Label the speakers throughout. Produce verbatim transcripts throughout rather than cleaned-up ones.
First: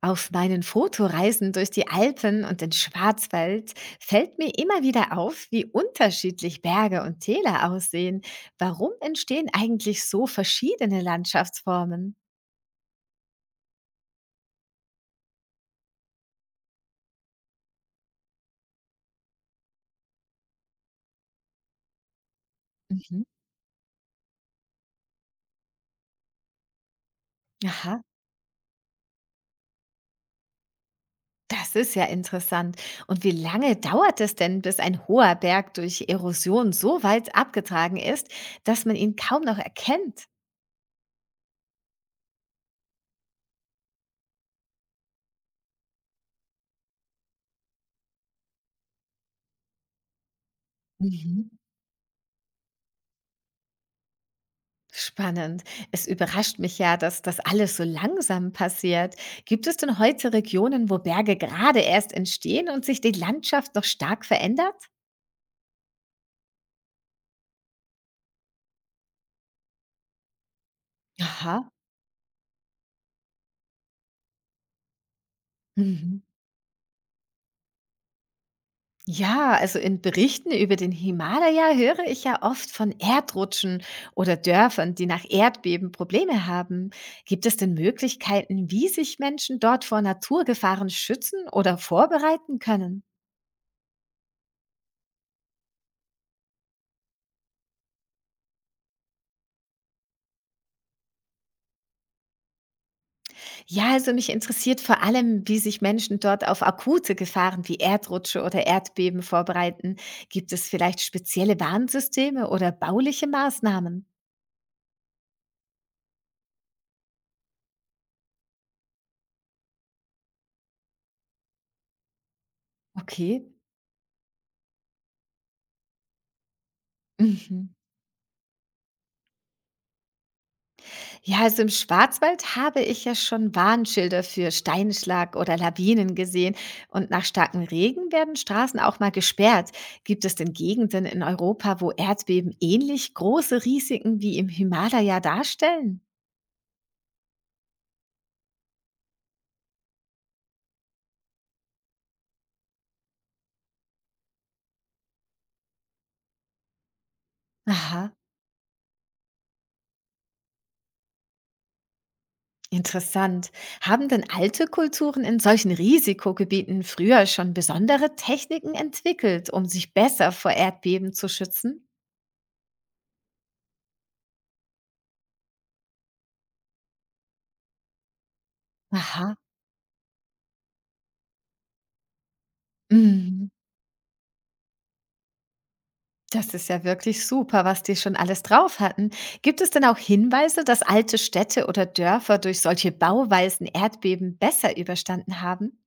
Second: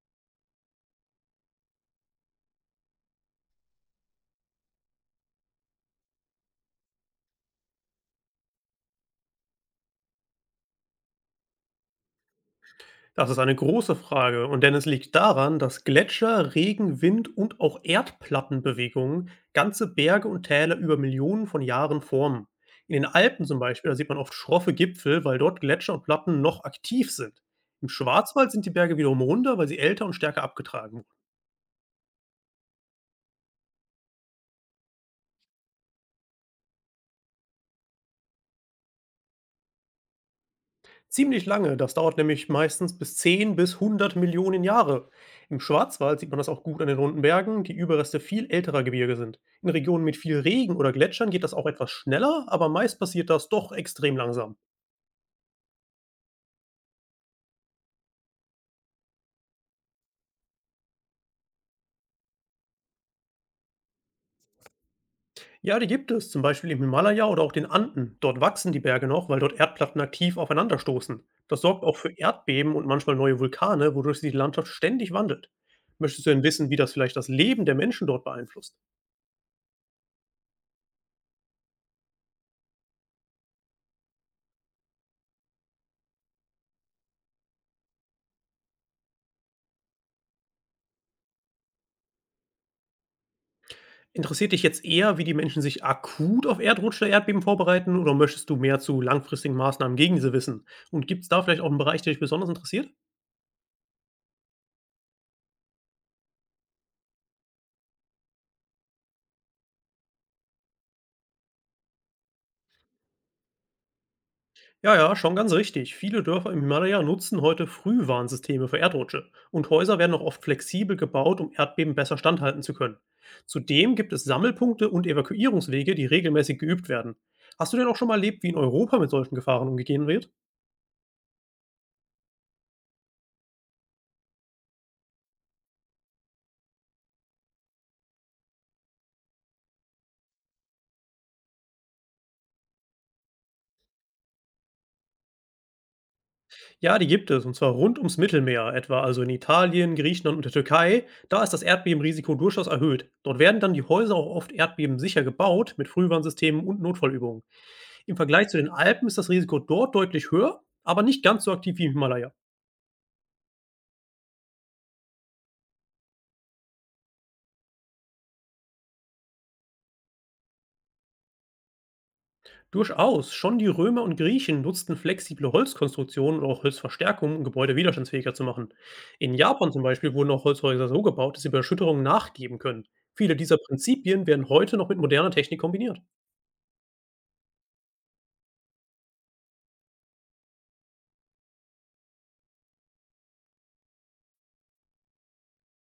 Speaker 1: Auf meinen Fotoreisen durch die Alpen und den Schwarzwald fällt mir immer wieder auf, wie unterschiedlich Berge und Täler aussehen. Warum entstehen eigentlich so verschiedene Landschaftsformen?
Speaker 2: Das ist eine große Frage, und denn es liegt daran, dass Gletscher, Regen, Wind und auch Erdplattenbewegungen ganze Berge und Täler über Millionen von Jahren formen. In den
Speaker 1: Mhm.
Speaker 2: Alpen zum Beispiel, da sieht man oft schroffe Gipfel, weil dort Gletscher und Platten noch aktiv sind. Im
Speaker 1: Aha,
Speaker 2: Schwarzwald sind die Berge wiederum runder, weil sie älter und stärker abgetragen.
Speaker 1: das ist ja interessant. Und wie lange dauert es denn, bis ein hoher Berg durch Erosion so weit abgetragen ist, dass man ihn kaum noch erkennt?
Speaker 2: Ziemlich lange, das dauert nämlich meistens bis zehn bis hundert Millionen Jahre. Im Schwarzwald sieht man das auch gut an den runden Bergen, die Überreste viel älterer Gebirge sind. In Regionen mit viel Regen oder Gletschern geht
Speaker 1: Mhm.
Speaker 2: das auch etwas schneller, aber meist passiert das doch extrem langsam.
Speaker 1: Spannend. Es überrascht mich ja, dass das alles so langsam passiert. Gibt es denn heute Regionen, wo Berge gerade erst entstehen und sich die Landschaft noch stark verändert?
Speaker 2: Ja, die gibt es, zum Beispiel im Himalaya oder auch den Anden. Dort wachsen die Berge noch, weil dort Erdplatten aktiv aufeinanderstoßen. Das
Speaker 1: Aha.
Speaker 2: sorgt auch für Erdbeben und manchmal neue Vulkane, wodurch sich die Landschaft ständig wandelt.
Speaker 1: Mhm.
Speaker 2: Möchtest du denn wissen, wie das vielleicht das Leben der Menschen dort beeinflusst?
Speaker 1: Ja, also in Berichten über den Himalaya höre ich ja oft von Erdrutschen oder Dörfern, die nach Erdbeben Probleme haben. Gibt es denn Möglichkeiten, wie sich Menschen dort vor Naturgefahren schützen oder vorbereiten können?
Speaker 2: Interessiert dich jetzt eher, wie die Menschen sich akut auf Erdrutsche, Erdbeben vorbereiten, oder möchtest du mehr zu langfristigen Maßnahmen gegen diese wissen? Und gibt es da vielleicht auch einen Bereich, der dich besonders interessiert?
Speaker 1: Ja, also mich interessiert vor allem, wie sich Menschen dort auf akute Gefahren wie Erdrutsche oder Erdbeben vorbereiten. Gibt es vielleicht spezielle Warnsysteme oder bauliche Maßnahmen?
Speaker 2: Ja, ja, schon ganz richtig. Viele Dörfer im Himalaya nutzen heute Frühwarnsysteme für Erdrutsche, und Häuser werden auch oft flexibel gebaut, um Erdbeben besser standhalten zu können.
Speaker 1: Okay.
Speaker 2: Zudem gibt es Sammelpunkte und Evakuierungswege, die regelmäßig geübt werden.
Speaker 1: Mhm.
Speaker 2: Hast du denn auch schon mal erlebt, wie in Europa mit solchen Gefahren umgegangen wird?
Speaker 1: Ja, also im Schwarzwald habe ich ja schon Warnschilder für Steinschlag oder Lawinen gesehen. Und nach starkem Regen werden Straßen auch mal gesperrt. Gibt es denn Gegenden in Europa, wo Erdbeben ähnlich große Risiken wie im Himalaya darstellen?
Speaker 2: Ja, die gibt es, und zwar rund ums Mittelmeer, etwa also in Italien, Griechenland und der Türkei. Da ist das Erdbebenrisiko durchaus erhöht. Dort werden dann die Häuser auch oft erdbebensicher gebaut, mit Frühwarnsystemen und Notfallübungen.
Speaker 1: Aha.
Speaker 2: Im Vergleich zu den Alpen ist das Risiko dort deutlich höher, aber nicht ganz so aktiv wie im Himalaya.
Speaker 1: Interessant. Haben denn alte Kulturen in solchen Risikogebieten früher schon besondere Techniken entwickelt, um sich besser vor Erdbeben zu schützen?
Speaker 2: Durchaus, schon die Römer und Griechen nutzten flexible Holzkonstruktionen und auch Holzverstärkungen, um Gebäude widerstandsfähiger zu machen. In
Speaker 1: Aha.
Speaker 2: Japan zum Beispiel wurden auch Holzhäuser so gebaut, dass sie bei Erschütterungen nachgeben können. Viele
Speaker 1: Mhm.
Speaker 2: dieser Prinzipien werden heute noch mit moderner Technik kombiniert.
Speaker 1: Das ist ja wirklich super, was die schon alles drauf hatten. Gibt es denn auch Hinweise, dass alte Städte oder Dörfer durch solche Bauweisen Erdbeben besser überstanden haben?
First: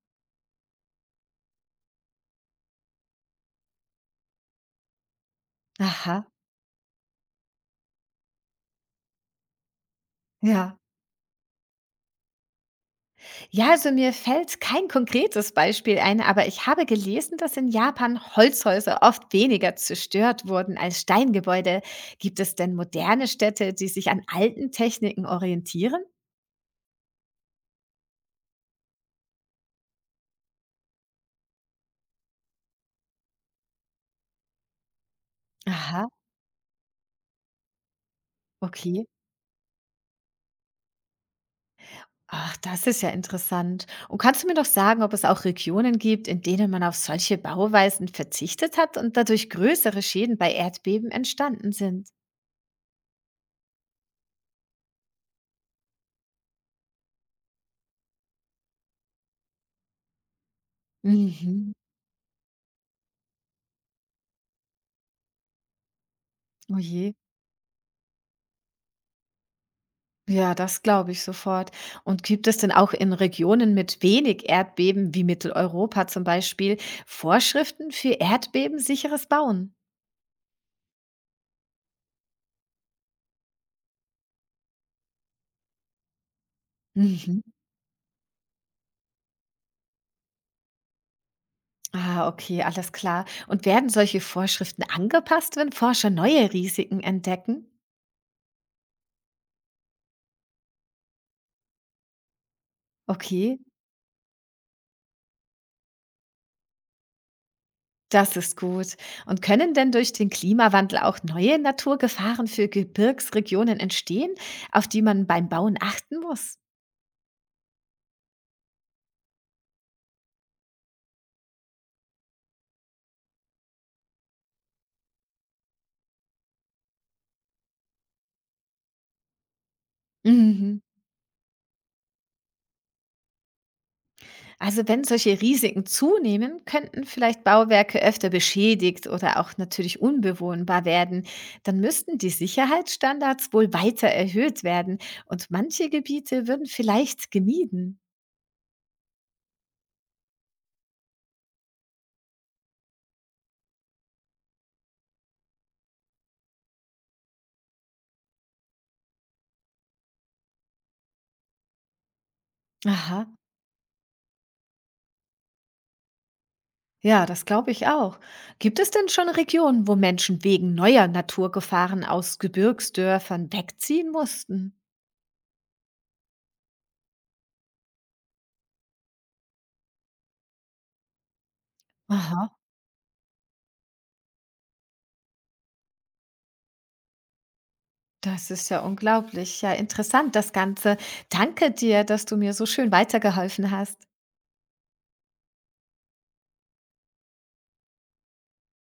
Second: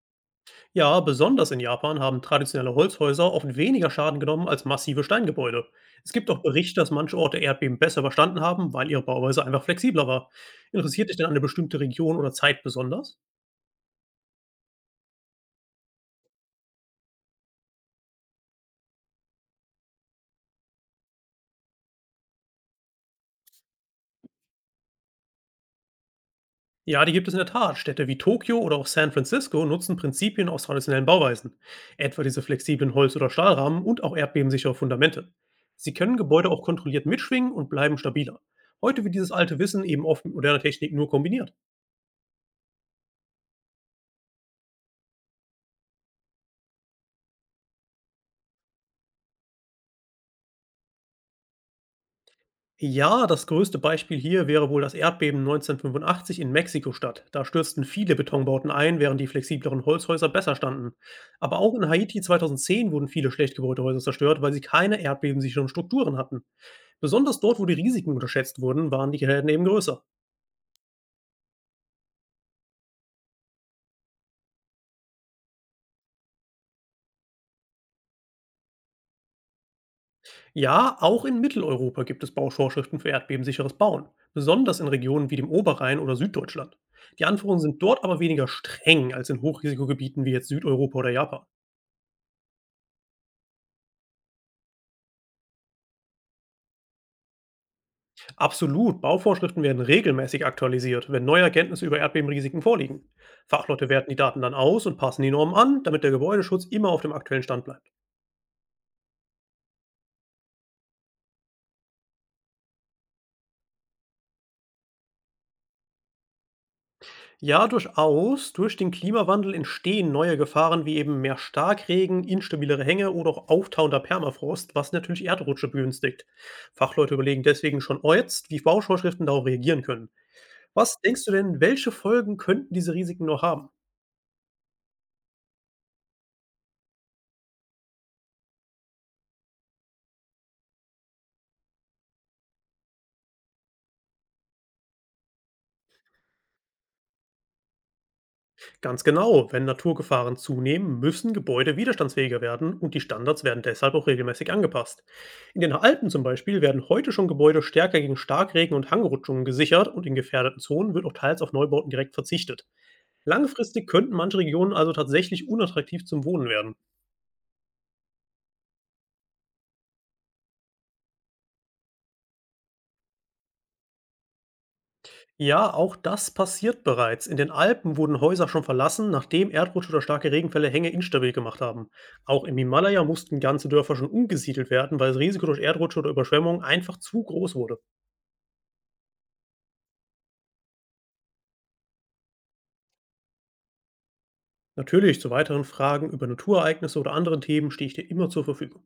Speaker 2: Ja, besonders in Japan haben traditionelle Holzhäuser oft weniger Schaden genommen als massive Steingebäude. Es
Speaker 1: Aha,
Speaker 2: gibt auch Berichte, dass manche Orte Erdbeben besser überstanden haben, weil ihre Bauweise einfach flexibler war.
Speaker 1: ja.
Speaker 2: Interessiert dich denn eine bestimmte Region oder Zeit besonders?
Speaker 1: Ja, also mir fällt kein konkretes Beispiel ein, aber ich habe gelesen, dass in Japan Holzhäuser oft weniger zerstört wurden als Steingebäude. Gibt es denn moderne Städte, die sich an alten Techniken orientieren?
Speaker 2: Ja, die gibt es in der Tat. Städte wie Tokio oder auch San Francisco nutzen Prinzipien aus traditionellen Bauweisen, etwa diese flexiblen Holz- oder Stahlrahmen und auch erdbebensichere Fundamente. Sie
Speaker 1: Aha,
Speaker 2: können Gebäude auch kontrolliert mitschwingen und bleiben stabiler. Heute
Speaker 1: okay.
Speaker 2: wird dieses alte Wissen eben oft mit moderner Technik nur kombiniert.
Speaker 1: Ach, das ist ja interessant. Und kannst du mir doch sagen, ob es auch Regionen gibt, in denen man auf solche Bauweisen verzichtet hat und dadurch größere Schäden bei Erdbeben entstanden sind?
Speaker 2: Ja, das größte Beispiel hier wäre wohl das Erdbeben neunzehnhundertfünfundachtzig in Mexiko-Stadt. Da stürzten viele Betonbauten ein, während die flexibleren Holzhäuser besser standen. Aber
Speaker 1: Mhm.
Speaker 2: auch in Haiti zweitausendzehn wurden viele schlecht gebaute Häuser zerstört, weil sie keine erdbebensicheren Strukturen hatten.
Speaker 1: Oh je.
Speaker 2: Besonders dort, wo die Risiken unterschätzt wurden, waren die Schäden eben größer.
Speaker 1: Ja, das glaube ich sofort. Und gibt es denn auch in Regionen mit wenig Erdbeben, wie Mitteleuropa zum Beispiel, Vorschriften für erdbebensicheres Bauen?
Speaker 2: Ja, auch in Mitteleuropa gibt es Bauvorschriften für erdbebensicheres Bauen, besonders in Regionen wie dem Oberrhein oder Süddeutschland. Die
Speaker 1: Mhm.
Speaker 2: Anforderungen sind dort aber weniger streng als in Hochrisikogebieten wie jetzt Südeuropa oder Japan.
Speaker 1: Ah, okay, alles klar. Und werden solche Vorschriften angepasst, wenn Forscher neue Risiken entdecken?
Speaker 2: Absolut. Bauvorschriften werden regelmäßig aktualisiert, wenn neue Erkenntnisse über Erdbebenrisiken vorliegen.
Speaker 1: Okay,
Speaker 2: Fachleute werten die Daten dann aus und passen die Normen an, damit der Gebäudeschutz immer auf dem aktuellen Stand bleibt.
Speaker 1: das ist gut. Und können denn durch den Klimawandel auch neue Naturgefahren für Gebirgsregionen entstehen, auf die man beim Bauen achten muss?
Speaker 2: Ja, durchaus. Durch den Klimawandel entstehen neue Gefahren wie eben mehr Starkregen, instabilere Hänge oder auch auftauender Permafrost, was natürlich Erdrutsche begünstigt. Fachleute überlegen deswegen schon jetzt, wie Bauvorschriften darauf reagieren können.
Speaker 1: Mhm.
Speaker 2: Was denkst du denn, welche Folgen könnten diese Risiken noch haben?
Speaker 1: Also wenn solche Risiken zunehmen, könnten vielleicht Bauwerke öfter beschädigt oder auch natürlich unbewohnbar werden. Dann müssten die Sicherheitsstandards wohl weiter erhöht werden und manche Gebiete würden vielleicht gemieden.
Speaker 2: Ganz genau, wenn Naturgefahren zunehmen, müssen Gebäude widerstandsfähiger werden, und die Standards werden deshalb auch regelmäßig angepasst. In den Alpen zum Beispiel werden heute schon Gebäude stärker gegen Starkregen und Hangrutschungen gesichert, und in gefährdeten Zonen wird auch teils auf Neubauten direkt verzichtet.
Speaker 1: Aha,
Speaker 2: Langfristig könnten manche Regionen also tatsächlich unattraktiv zum Wohnen werden.
Speaker 1: ja, das glaube ich auch. Gibt es denn schon Regionen, wo Menschen wegen neuer Naturgefahren aus Gebirgsdörfern wegziehen mussten?
Speaker 2: Ja, auch das passiert bereits. In den Alpen wurden Häuser schon verlassen, nachdem Erdrutsche oder starke Regenfälle Hänge instabil gemacht haben.
Speaker 1: Aha.
Speaker 2: Auch im Himalaya mussten ganze Dörfer schon umgesiedelt werden, weil das Risiko durch Erdrutsche oder Überschwemmungen einfach zu groß wurde.
Speaker 1: Das ist ja unglaublich. Ja, interessant das Ganze. Danke dir, dass du mir so schön weitergeholfen hast.
Speaker 2: Natürlich, zu weiteren Fragen über Naturereignisse oder anderen Themen stehe ich dir immer zur Verfügung.